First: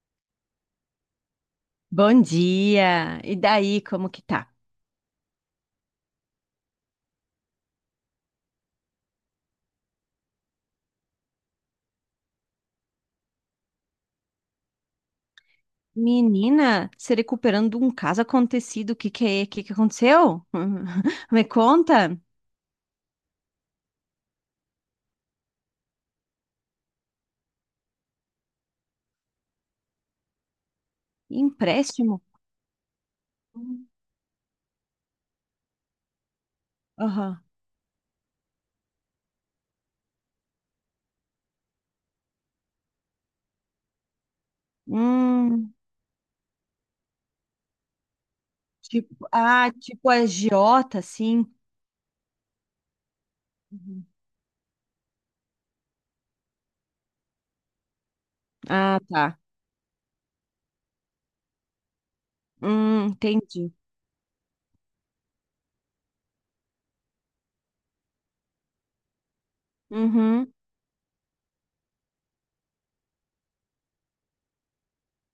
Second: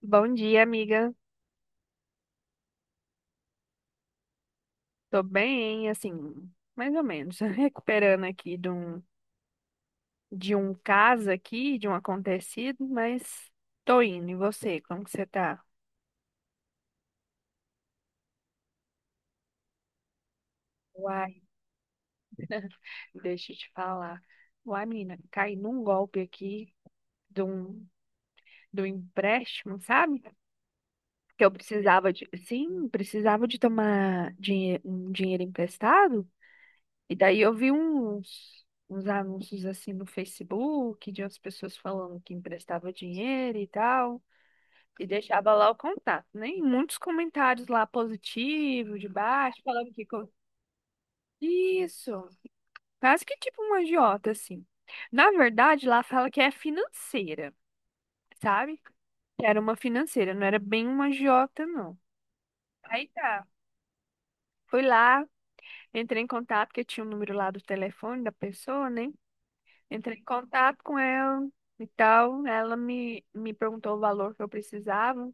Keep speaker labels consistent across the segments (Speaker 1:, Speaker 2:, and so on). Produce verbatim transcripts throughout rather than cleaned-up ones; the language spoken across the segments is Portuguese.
Speaker 1: Bom dia, amiga.
Speaker 2: Bom dia! E daí, como que tá?
Speaker 1: Tô bem, assim, mais ou menos. Recuperando aqui de um, de um caso aqui, de um acontecido, mas tô indo. E você, como que você tá?
Speaker 2: Menina, se recuperando de um caso acontecido, o que que é? O que que aconteceu?
Speaker 1: Uai,
Speaker 2: Me conta.
Speaker 1: deixa eu te falar. Uai, menina, caí num golpe aqui de um, de um empréstimo, sabe? Que eu precisava
Speaker 2: Empréstimo?
Speaker 1: de, sim, precisava de tomar dinhe um dinheiro emprestado. E daí
Speaker 2: Aham.
Speaker 1: eu vi uns, uns anúncios assim no Facebook de umas pessoas falando que emprestava dinheiro e tal, e deixava lá
Speaker 2: Hum,
Speaker 1: o contato, né? E muitos comentários lá positivos, de
Speaker 2: tipo,
Speaker 1: baixo,
Speaker 2: ah,
Speaker 1: falando que
Speaker 2: tipo
Speaker 1: con-
Speaker 2: agiota, assim.
Speaker 1: isso, quase que tipo um
Speaker 2: Uhum.
Speaker 1: agiota assim. Na verdade, lá fala que é financeira, sabe?
Speaker 2: Ah, tá.
Speaker 1: Que era uma financeira, não era bem uma agiota, não.
Speaker 2: Hum,
Speaker 1: Aí tá.
Speaker 2: entendi.
Speaker 1: Fui lá, entrei em contato, porque tinha o número lá do telefone da pessoa, né? Entrei em
Speaker 2: Uhum,
Speaker 1: contato com ela e tal. Ela me, me perguntou o valor que eu precisava.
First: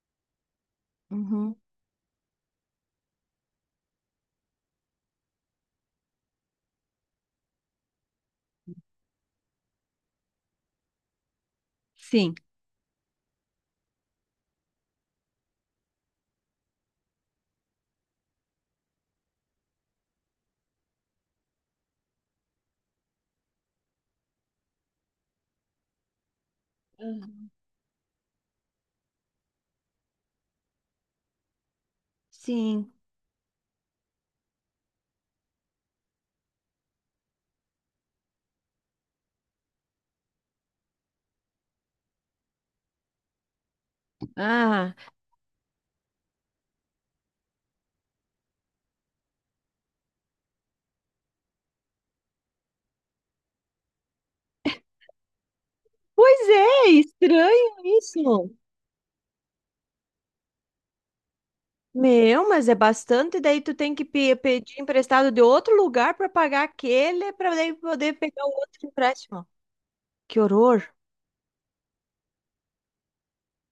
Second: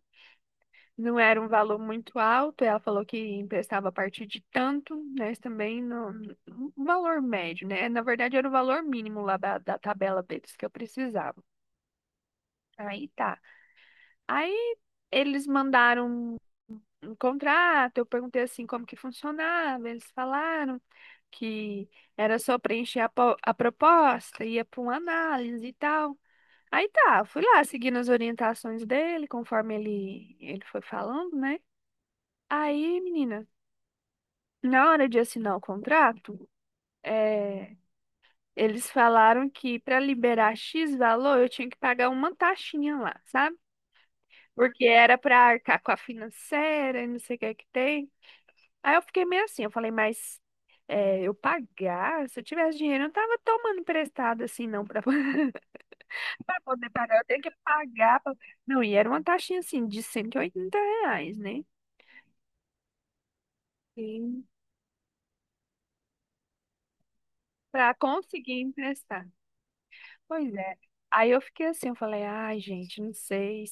Speaker 1: Não era um
Speaker 2: uhum.
Speaker 1: valor muito alto. Ela falou que emprestava a partir de tanto, né? Mas também no, um valor médio, né? Na verdade, era o valor mínimo lá da, da tabela deles que eu precisava.
Speaker 2: Sim.
Speaker 1: Aí tá. Aí eles mandaram um contrato. Eu perguntei assim como que funcionava. Eles falaram que era só preencher a, po- a proposta, ia para uma análise e tal. Aí tá, fui
Speaker 2: Uhum.
Speaker 1: lá seguindo as orientações dele, conforme ele, ele foi falando, né?
Speaker 2: Sim.
Speaker 1: Aí, menina, na hora de assinar o contrato, é, eles falaram que para liberar X valor eu tinha que pagar uma taxinha lá, sabe? Porque
Speaker 2: Ah,
Speaker 1: era para arcar com a financeira e não sei o que é que tem. Aí eu fiquei meio assim, eu falei, mas é, eu pagar? Se eu tivesse dinheiro, eu não tava tomando emprestado assim, não, para
Speaker 2: pois
Speaker 1: Pra
Speaker 2: é,
Speaker 1: poder pagar, eu tenho que
Speaker 2: estranho
Speaker 1: pagar. pra-
Speaker 2: isso.
Speaker 1: Não, e era uma taxinha assim de cento e oitenta reais, né?
Speaker 2: Meu, mas é bastante, daí tu tem que pe-
Speaker 1: Sim.
Speaker 2: pedir emprestado de outro lugar para pagar aquele, para daí
Speaker 1: Pra
Speaker 2: poder pegar o
Speaker 1: conseguir
Speaker 2: outro
Speaker 1: emprestar.
Speaker 2: empréstimo. Que
Speaker 1: Pois é.
Speaker 2: horror.
Speaker 1: Aí eu fiquei assim, eu falei, ai, gente, não sei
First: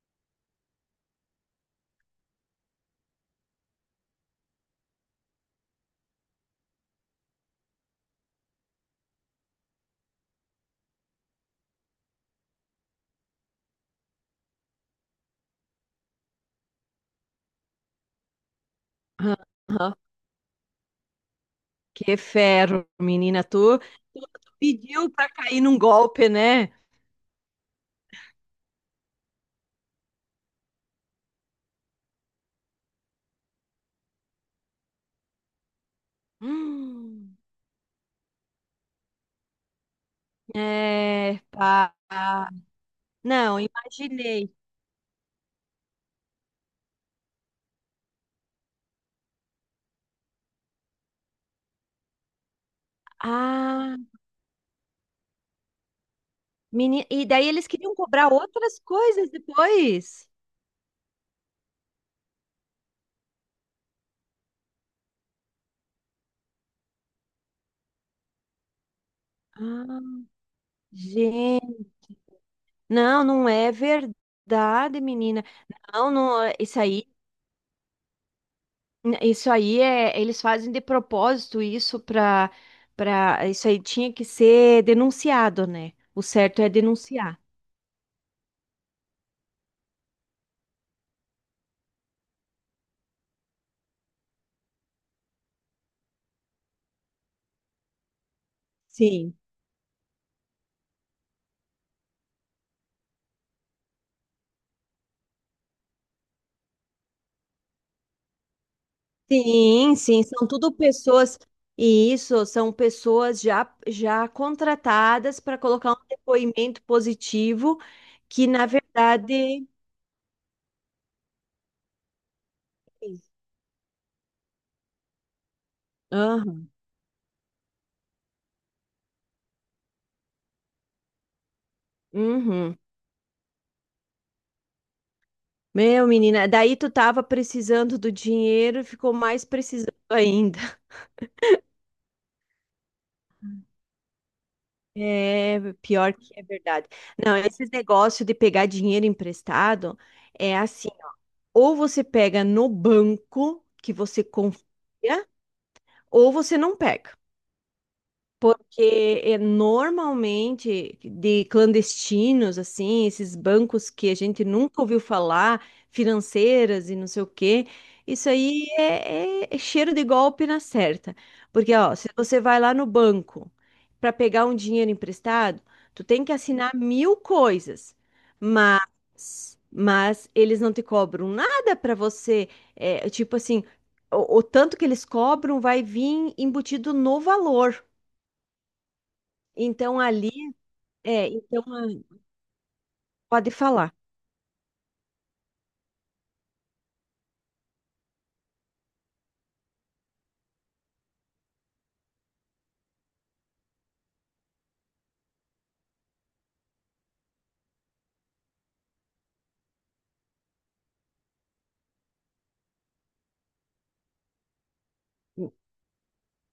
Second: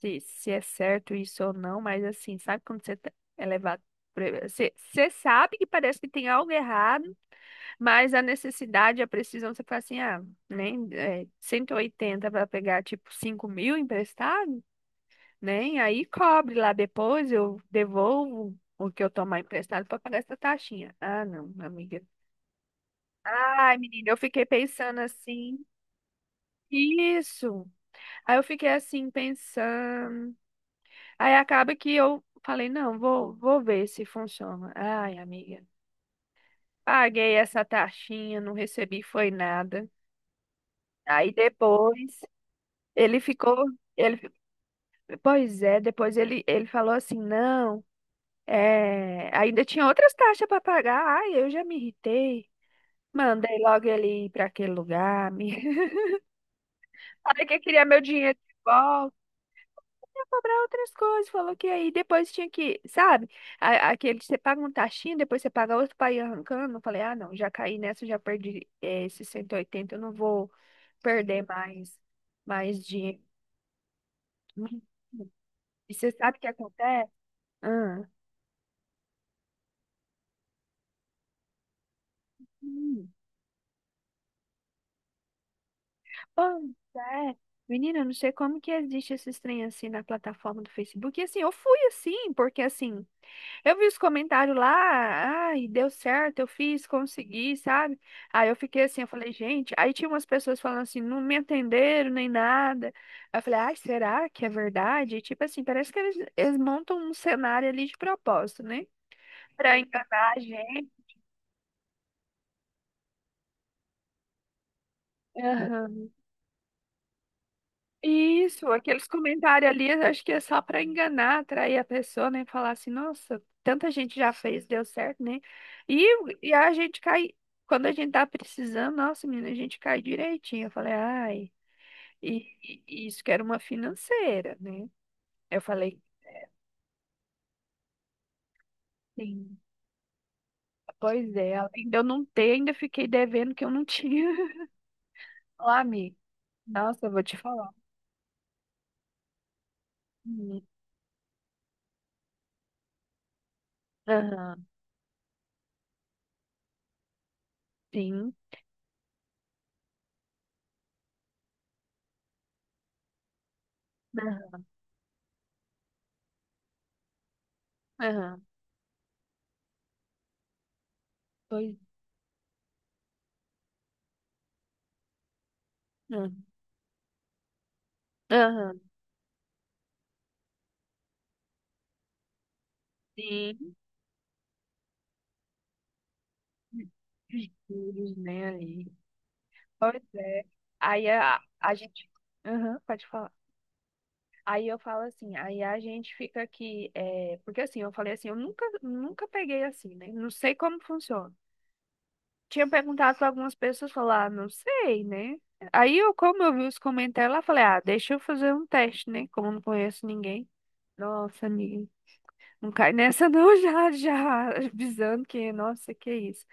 Speaker 1: se, se é certo isso ou não, mas assim, sabe quando você tá- é levado. pra- Você, você sabe que parece que tem algo errado, mas a necessidade, a precisão, você fala assim, ah, nem é, cento e oitenta para pegar tipo cinco mil emprestado? Né? E aí cobre lá depois, eu devolvo o que eu
Speaker 2: Aham,
Speaker 1: tomar emprestado
Speaker 2: aham.
Speaker 1: para pagar essa taxinha. Ah, não, amiga.
Speaker 2: Que ferro, menina,
Speaker 1: Ai,
Speaker 2: tu, tu
Speaker 1: menina, eu fiquei pensando
Speaker 2: pediu para cair
Speaker 1: assim.
Speaker 2: num golpe, né?
Speaker 1: Isso. Aí eu fiquei assim pensando. Aí acaba que eu falei, não, vou, vou ver se funciona. Ai, amiga, paguei
Speaker 2: Hum,
Speaker 1: essa taxinha, não recebi foi nada. Aí
Speaker 2: é, pá.
Speaker 1: depois ele ficou,
Speaker 2: Não,
Speaker 1: ele,
Speaker 2: imaginei.
Speaker 1: pois é, depois ele, ele falou assim, não. É, ainda tinha outras taxas para pagar. Ai, eu já me irritei. Mandei logo
Speaker 2: Ah,
Speaker 1: ele ir para aquele lugar. Me...
Speaker 2: menina, e
Speaker 1: Falei
Speaker 2: daí
Speaker 1: que eu
Speaker 2: eles
Speaker 1: queria
Speaker 2: queriam
Speaker 1: meu
Speaker 2: cobrar
Speaker 1: dinheiro de
Speaker 2: outras
Speaker 1: volta.
Speaker 2: coisas
Speaker 1: Ia
Speaker 2: depois.
Speaker 1: cobrar outras coisas. Falou que aí depois tinha que, sabe? A- Aquele que você paga um taxinho, depois você paga outro para ir arrancando. Eu falei, ah, não, já caí nessa, já perdi eh, esses cento e oitenta, eu não
Speaker 2: Ah,
Speaker 1: vou perder mais, mais dinheiro.
Speaker 2: não, não é
Speaker 1: Hum.
Speaker 2: verdade, menina.
Speaker 1: E você
Speaker 2: Não,
Speaker 1: sabe o
Speaker 2: não,
Speaker 1: que
Speaker 2: é- isso aí,
Speaker 1: acontece? Ah.
Speaker 2: isso aí é, eles fazem de propósito isso para para isso aí tinha que ser denunciado, né? O certo
Speaker 1: Pois
Speaker 2: é
Speaker 1: é.
Speaker 2: denunciar.
Speaker 1: Menina, eu não sei como que existe esse trem assim na plataforma do Facebook. E assim, eu fui assim, porque assim, eu vi os comentários lá, ai, deu certo, eu fiz, consegui, sabe? Aí eu fiquei assim, eu falei,
Speaker 2: Sim.
Speaker 1: gente, aí tinha umas pessoas falando assim, não me atenderam nem nada. Aí eu falei, ai, será que é verdade? E, tipo assim, parece que eles, eles montam um cenário ali de propósito, né? Pra
Speaker 2: Sim, sim,
Speaker 1: enganar a
Speaker 2: são tudo
Speaker 1: gente.
Speaker 2: pessoas e isso são pessoas já já contratadas para colocar
Speaker 1: Aham.
Speaker 2: um depoimento positivo que na
Speaker 1: Isso, aqueles
Speaker 2: verdade.
Speaker 1: comentários ali, eu acho que é só para enganar, atrair a pessoa, né? Falar assim, nossa, tanta gente já fez, deu certo, né? E, e
Speaker 2: Aham.
Speaker 1: a gente cai, quando a gente tá precisando, nossa, menina, a gente cai direitinho. Eu falei, ai, e,
Speaker 2: Uhum.
Speaker 1: e- e isso que era uma financeira, né? Eu falei,
Speaker 2: Meu, menina, daí tu tava precisando do dinheiro e ficou mais
Speaker 1: sim,
Speaker 2: precisando ainda.
Speaker 1: pois é, além de eu não ter, ainda fiquei devendo que eu não tinha.
Speaker 2: É,
Speaker 1: Lá,
Speaker 2: pior
Speaker 1: amiga,
Speaker 2: que é verdade.
Speaker 1: nossa, eu vou
Speaker 2: Não,
Speaker 1: te falar.
Speaker 2: esses negócios de pegar dinheiro emprestado é
Speaker 1: Hum,
Speaker 2: assim, ou você pega no banco que você confia,
Speaker 1: Aham,
Speaker 2: ou você não pega.
Speaker 1: sim,
Speaker 2: Porque é, normalmente de clandestinos, assim, esses bancos que a gente
Speaker 1: aham,
Speaker 2: nunca ouviu falar, financeiras e não sei o quê, isso
Speaker 1: aham,
Speaker 2: aí é, é- é cheiro de golpe na certa. Porque,
Speaker 1: pois,
Speaker 2: ó, se você vai lá no banco para pegar um dinheiro emprestado, tu tem que
Speaker 1: aham,
Speaker 2: assinar mil coisas,
Speaker 1: aham,
Speaker 2: mas, mas eles não te cobram nada para você, é, tipo assim,
Speaker 1: sim.
Speaker 2: o o tanto que eles cobram vai vir embutido no valor.
Speaker 1: Jesus, nem aí.
Speaker 2: Então
Speaker 1: Pois
Speaker 2: ali,
Speaker 1: é. Aí
Speaker 2: é,
Speaker 1: a,
Speaker 2: então
Speaker 1: a gente.
Speaker 2: a-
Speaker 1: Aham, pode falar.
Speaker 2: pode falar.
Speaker 1: Aí eu falo assim, aí a gente fica aqui. É... Porque assim, eu falei assim, eu nunca, nunca peguei assim, né? Não sei como funciona. Tinha perguntado para algumas pessoas, falar, ah, não sei, né? Aí eu, como eu vi os comentários lá, falei, ah, deixa eu fazer um teste, né? Como eu não conheço ninguém. Nossa, amiga, não cai nessa não, já, já, avisando que, nossa, que isso.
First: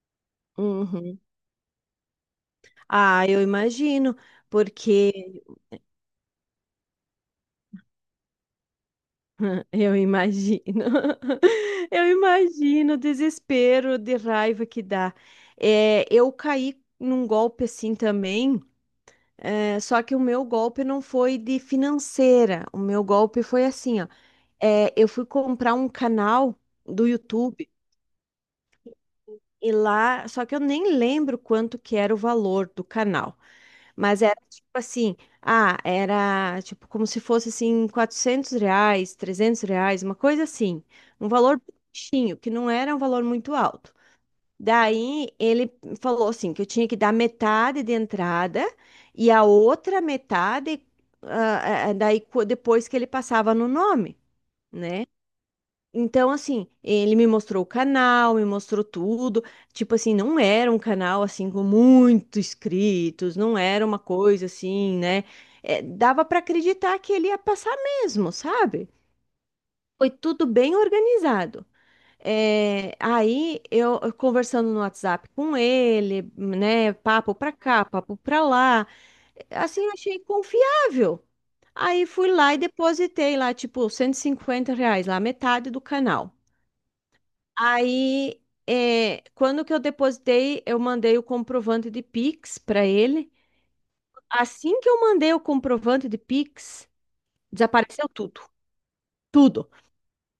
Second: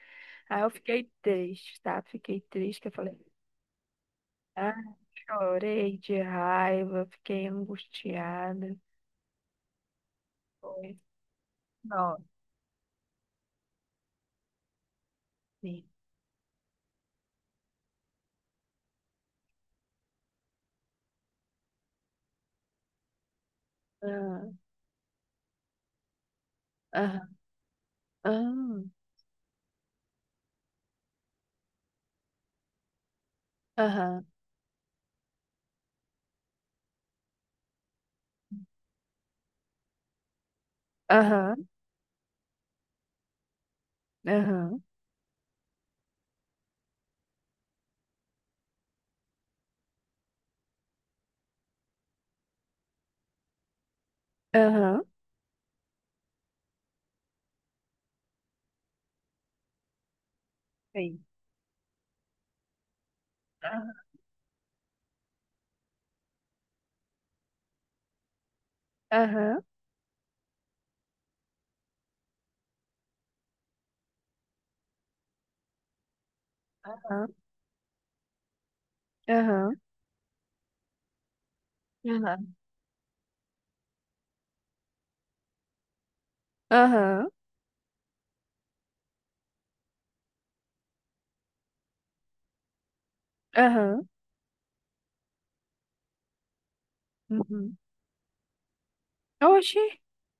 Speaker 1: Aí eu fiquei
Speaker 2: Uhum.
Speaker 1: triste, tá? Fiquei triste, que eu falei.
Speaker 2: Ah, eu imagino,
Speaker 1: Ah,
Speaker 2: porque
Speaker 1: chorei de raiva, fiquei angustiada.
Speaker 2: eu imagino,
Speaker 1: Foi.
Speaker 2: eu
Speaker 1: Nossa.
Speaker 2: imagino o desespero de raiva que dá.
Speaker 1: Sim.
Speaker 2: É, eu caí num golpe assim também, é, só que o meu golpe não foi de financeira, o meu golpe foi assim, ó.
Speaker 1: Ah,
Speaker 2: É, eu fui comprar um canal do
Speaker 1: aham,
Speaker 2: YouTube
Speaker 1: aham,
Speaker 2: e lá, só que eu nem lembro quanto que era o valor do canal, mas
Speaker 1: aham,
Speaker 2: era tipo assim, ah, era tipo como se fosse assim quatrocentos reais, trezentos reais, uma coisa assim, um valor
Speaker 1: aham,
Speaker 2: baixinho, que não era um valor muito alto.
Speaker 1: aham,
Speaker 2: Daí ele falou assim que eu tinha que dar metade de entrada e a outra metade, ah, ah, daí co- depois que ele passava no nome,
Speaker 1: aham,
Speaker 2: né? Então, assim, ele me mostrou o canal, me mostrou tudo. Tipo assim, não era um canal
Speaker 1: sim.
Speaker 2: assim com muitos inscritos, não era
Speaker 1: Aham,
Speaker 2: uma coisa assim, né? É, dava para acreditar que ele ia passar mesmo, sabe?
Speaker 1: aham,
Speaker 2: Foi tudo bem organizado. É, aí eu eu conversando no WhatsApp com ele, né? Papo pra cá, papo pra lá.
Speaker 1: aham, aham,
Speaker 2: Assim, eu achei confiável. Aí fui lá
Speaker 1: aham.
Speaker 2: e depositei lá, tipo, cento e cinquenta reais, lá, metade do canal.
Speaker 1: Aham,
Speaker 2: Aí, é, quando que eu depositei, eu mandei o comprovante de Pix para ele.
Speaker 1: aham,
Speaker 2: Assim que eu mandei o comprovante de Pix,
Speaker 1: uhum.
Speaker 2: desapareceu tudo, tudo.
Speaker 1: Oxi.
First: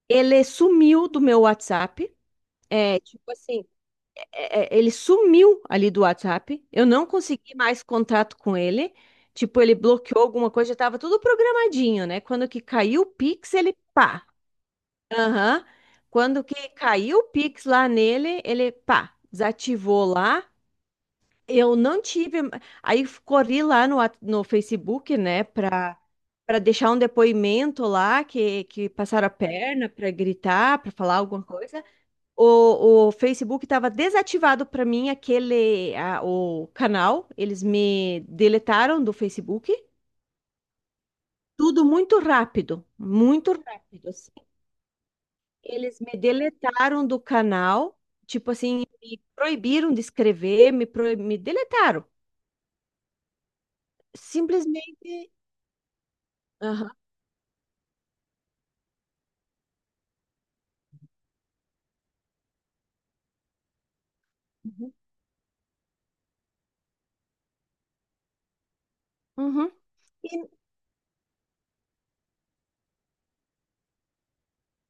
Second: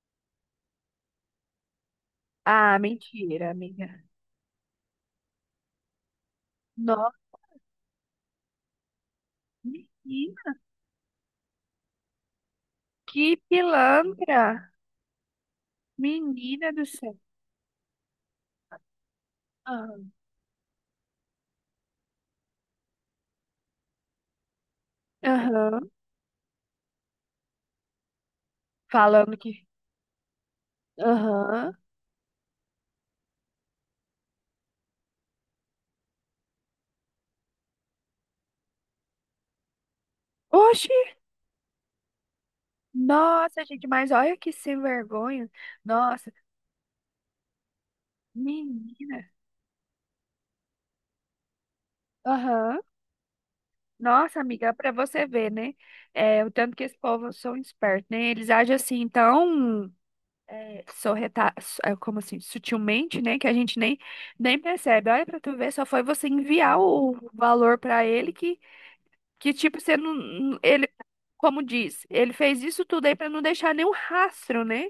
Speaker 2: Ele sumiu do meu WhatsApp.
Speaker 1: Ah,
Speaker 2: É, tipo
Speaker 1: mentira,
Speaker 2: assim,
Speaker 1: amiga.
Speaker 2: é, é, ele sumiu ali do WhatsApp. Eu não
Speaker 1: Nossa,
Speaker 2: consegui mais contato com ele. Tipo, ele bloqueou alguma
Speaker 1: menina,
Speaker 2: coisa, já tava tudo programadinho, né? Quando que caiu o
Speaker 1: que
Speaker 2: Pix, ele pá.
Speaker 1: pilantra.
Speaker 2: Aham. Quando que
Speaker 1: Menina do céu.
Speaker 2: caiu o Pix lá nele, ele pá, desativou
Speaker 1: Aham,
Speaker 2: lá. Eu não tive. Aí corri lá no, at- no Facebook, né,
Speaker 1: aham,
Speaker 2: para para deixar um depoimento lá que, que passaram a
Speaker 1: falando que.
Speaker 2: perna, para gritar, para falar alguma
Speaker 1: Aham.
Speaker 2: coisa. O, o Facebook estava desativado para mim, aquele a- o canal. Eles me deletaram do Facebook.
Speaker 1: Oxi.
Speaker 2: Tudo muito rápido, muito
Speaker 1: Nossa, gente,
Speaker 2: rápido,
Speaker 1: mas
Speaker 2: assim.
Speaker 1: olha que sem vergonha.
Speaker 2: Eles me
Speaker 1: Nossa,
Speaker 2: deletaram do canal, tipo assim, me
Speaker 1: menino.
Speaker 2: proibiram de escrever, me, proib- me deletaram.
Speaker 1: Aham. Nossa, amiga, pra você
Speaker 2: Simplesmente.
Speaker 1: ver, né? É, o tanto que esse povo são espertos, né? Eles agem assim tão é, sorreta, su- é, como assim, sutilmente, né? Que a gente nem, nem
Speaker 2: Uhum.
Speaker 1: percebe. Olha pra tu ver, só foi você enviar o valor pra ele que, que,
Speaker 2: Uhum.
Speaker 1: tipo, você não.
Speaker 2: E
Speaker 1: não- Ele, como diz, ele fez isso tudo aí pra não deixar nenhum rastro, né?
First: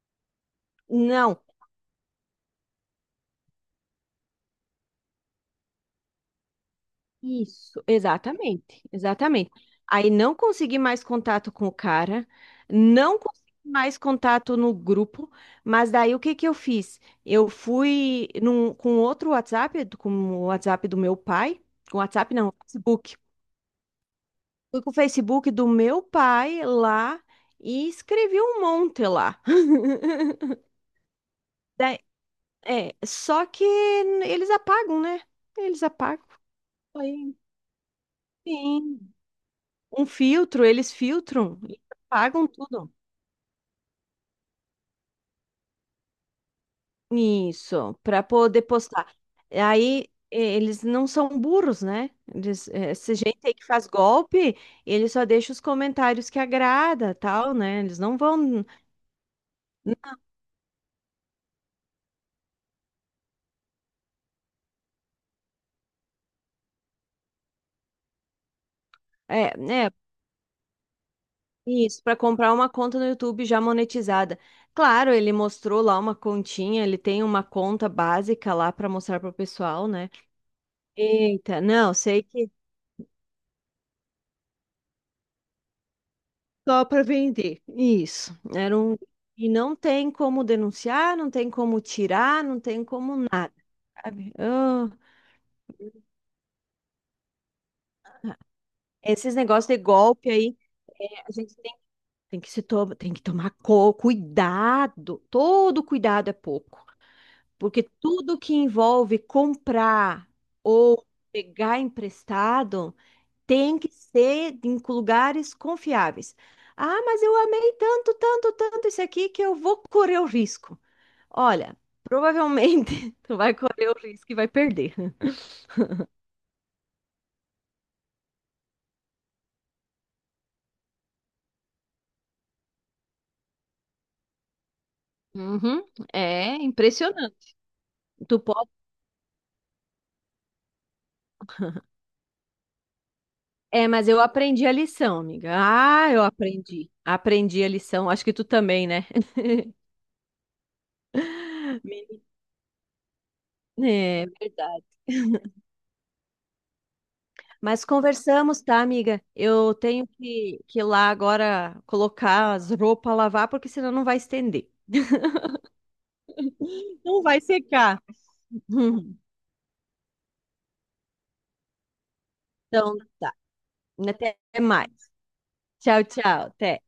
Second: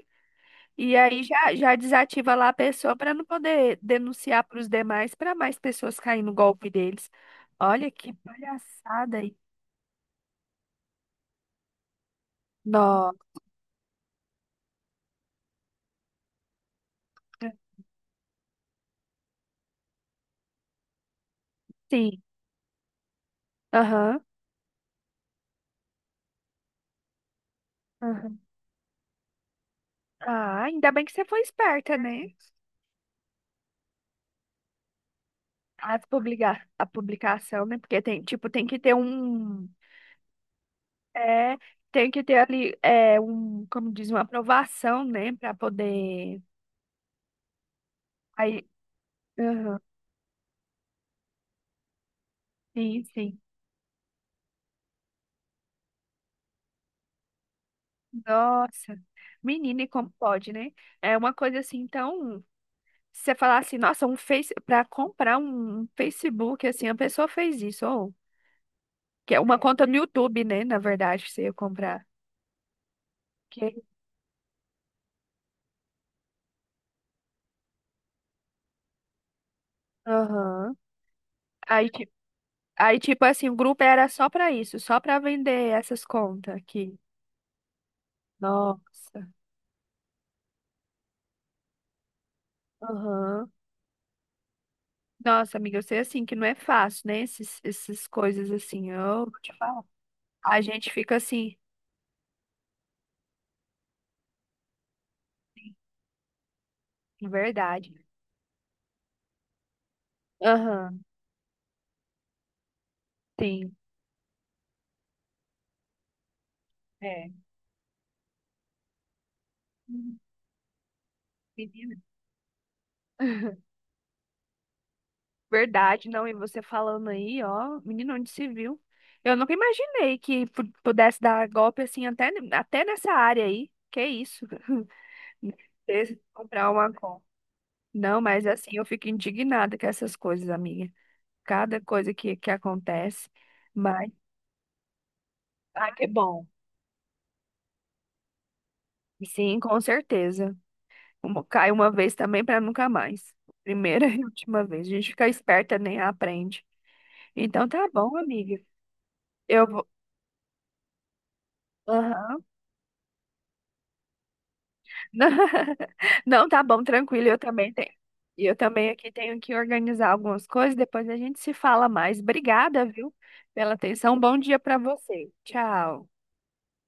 Speaker 1: E aí
Speaker 2: não,
Speaker 1: já, já desativa lá a pessoa para não poder denunciar para os demais, para mais pessoas caírem no golpe deles.
Speaker 2: isso,
Speaker 1: Olha que
Speaker 2: exatamente,
Speaker 1: palhaçada aí.
Speaker 2: exatamente. Aí não consegui mais contato com o cara, não
Speaker 1: Nossa,
Speaker 2: consegui mais contato no grupo, mas daí o que que eu fiz? Eu fui num, com outro WhatsApp, com o WhatsApp do meu pai, com o
Speaker 1: sim.
Speaker 2: WhatsApp não, Facebook.
Speaker 1: Aham.
Speaker 2: Fui com o Facebook do meu pai lá e
Speaker 1: Aham.
Speaker 2: escrevi um monte lá.
Speaker 1: Ah, ainda bem que você foi esperta,
Speaker 2: Daí-
Speaker 1: né?
Speaker 2: é, só que eles apagam, né? Eles
Speaker 1: As
Speaker 2: apagam.
Speaker 1: publica A
Speaker 2: Aí,
Speaker 1: publicação, né? Porque tem, tipo, tem que ter
Speaker 2: sim.
Speaker 1: um.
Speaker 2: Um filtro, eles
Speaker 1: É,
Speaker 2: filtram e
Speaker 1: tem que ter
Speaker 2: apagam
Speaker 1: ali,
Speaker 2: tudo.
Speaker 1: é, um, como diz, uma aprovação, né? Para poder.
Speaker 2: Isso, para poder
Speaker 1: Aí.
Speaker 2: postar.
Speaker 1: Aham.
Speaker 2: Aí eh, eles não são burros, né? Eles, eh,
Speaker 1: Sim,
Speaker 2: essa gente
Speaker 1: sim.
Speaker 2: aí que faz golpe, ele só deixa os comentários que agrada, tal, né? Eles não vão,
Speaker 1: Nossa, menina, e como pode, né? É uma coisa assim, então, se você falar assim, nossa, um Face, para comprar um Facebook, assim, a pessoa fez isso, ou que é
Speaker 2: é,
Speaker 1: uma conta
Speaker 2: né?
Speaker 1: no YouTube, né? Na verdade, você ia
Speaker 2: Isso,
Speaker 1: comprar.
Speaker 2: para comprar uma conta no YouTube já
Speaker 1: Que-
Speaker 2: monetizada. Claro, ele mostrou lá uma continha, ele tem uma conta básica lá para mostrar pro pessoal, né?
Speaker 1: Aham.
Speaker 2: Eita,
Speaker 1: Aí,
Speaker 2: não,
Speaker 1: ti-
Speaker 2: sei que
Speaker 1: aí, tipo assim, o grupo era só pra isso, só pra vender essas contas
Speaker 2: só
Speaker 1: aqui.
Speaker 2: para vender. Isso. Era um...
Speaker 1: Nossa.
Speaker 2: E não tem como denunciar, não tem como tirar, não tem como
Speaker 1: Aham.
Speaker 2: nada, sabe? Ah,
Speaker 1: Nossa, amiga, eu sei assim que não é fácil, né? Esses, essas coisas assim, eu
Speaker 2: esses
Speaker 1: te
Speaker 2: negócios de
Speaker 1: falo.
Speaker 2: golpe aí,
Speaker 1: A gente
Speaker 2: é,
Speaker 1: fica
Speaker 2: a
Speaker 1: assim,
Speaker 2: gente tem, tem que se to... tem que tomar co- cuidado. Todo cuidado é pouco.
Speaker 1: de
Speaker 2: Porque
Speaker 1: verdade.
Speaker 2: tudo que envolve comprar
Speaker 1: Aham.
Speaker 2: ou pegar emprestado
Speaker 1: Sim.
Speaker 2: tem que ser em lugares confiáveis. Ah, mas
Speaker 1: É.
Speaker 2: eu amei tanto, tanto, tanto isso aqui que eu vou correr
Speaker 1: Uhum.
Speaker 2: o risco. Olha,
Speaker 1: Menina,
Speaker 2: provavelmente tu vai correr o risco e vai perder.
Speaker 1: verdade, não. E você falando aí, ó, menino, onde se viu? Eu nunca imaginei que pu- pudesse dar golpe assim, até, até nessa área aí. Que isso?
Speaker 2: Uhum,
Speaker 1: Ter-
Speaker 2: é
Speaker 1: Comprar uma compra.
Speaker 2: impressionante.
Speaker 1: Não,
Speaker 2: Tu
Speaker 1: mas
Speaker 2: pode...
Speaker 1: assim, eu fico indignada com essas coisas, amiga. Cada coisa que, que acontece.
Speaker 2: É, mas
Speaker 1: Mas,
Speaker 2: eu aprendi a lição, amiga.
Speaker 1: ah, que
Speaker 2: Ah, eu
Speaker 1: bom.
Speaker 2: aprendi. Aprendi a lição. Acho que tu também, né?
Speaker 1: Sim, com certeza. Uma- Cai uma vez
Speaker 2: Menina,
Speaker 1: também para nunca mais. Primeira e
Speaker 2: é
Speaker 1: última
Speaker 2: verdade.
Speaker 1: vez. A gente fica esperta, nem aprende. Então
Speaker 2: Mas
Speaker 1: tá bom, amiga.
Speaker 2: conversamos, tá, amiga?
Speaker 1: Eu
Speaker 2: Eu
Speaker 1: vou.
Speaker 2: tenho que, que ir lá agora
Speaker 1: Aham.
Speaker 2: colocar as roupas a lavar, porque senão não vai estender.
Speaker 1: Não, não, tá bom,
Speaker 2: Não
Speaker 1: tranquilo. Eu
Speaker 2: vai
Speaker 1: também tenho.
Speaker 2: secar.
Speaker 1: E eu também aqui tenho que organizar algumas coisas. Depois a gente se fala mais. Obrigada,
Speaker 2: Então
Speaker 1: viu,
Speaker 2: tá.
Speaker 1: pela atenção.
Speaker 2: Até
Speaker 1: Bom dia para
Speaker 2: mais.
Speaker 1: você.
Speaker 2: Tchau,
Speaker 1: Tchau.
Speaker 2: tchau. Até.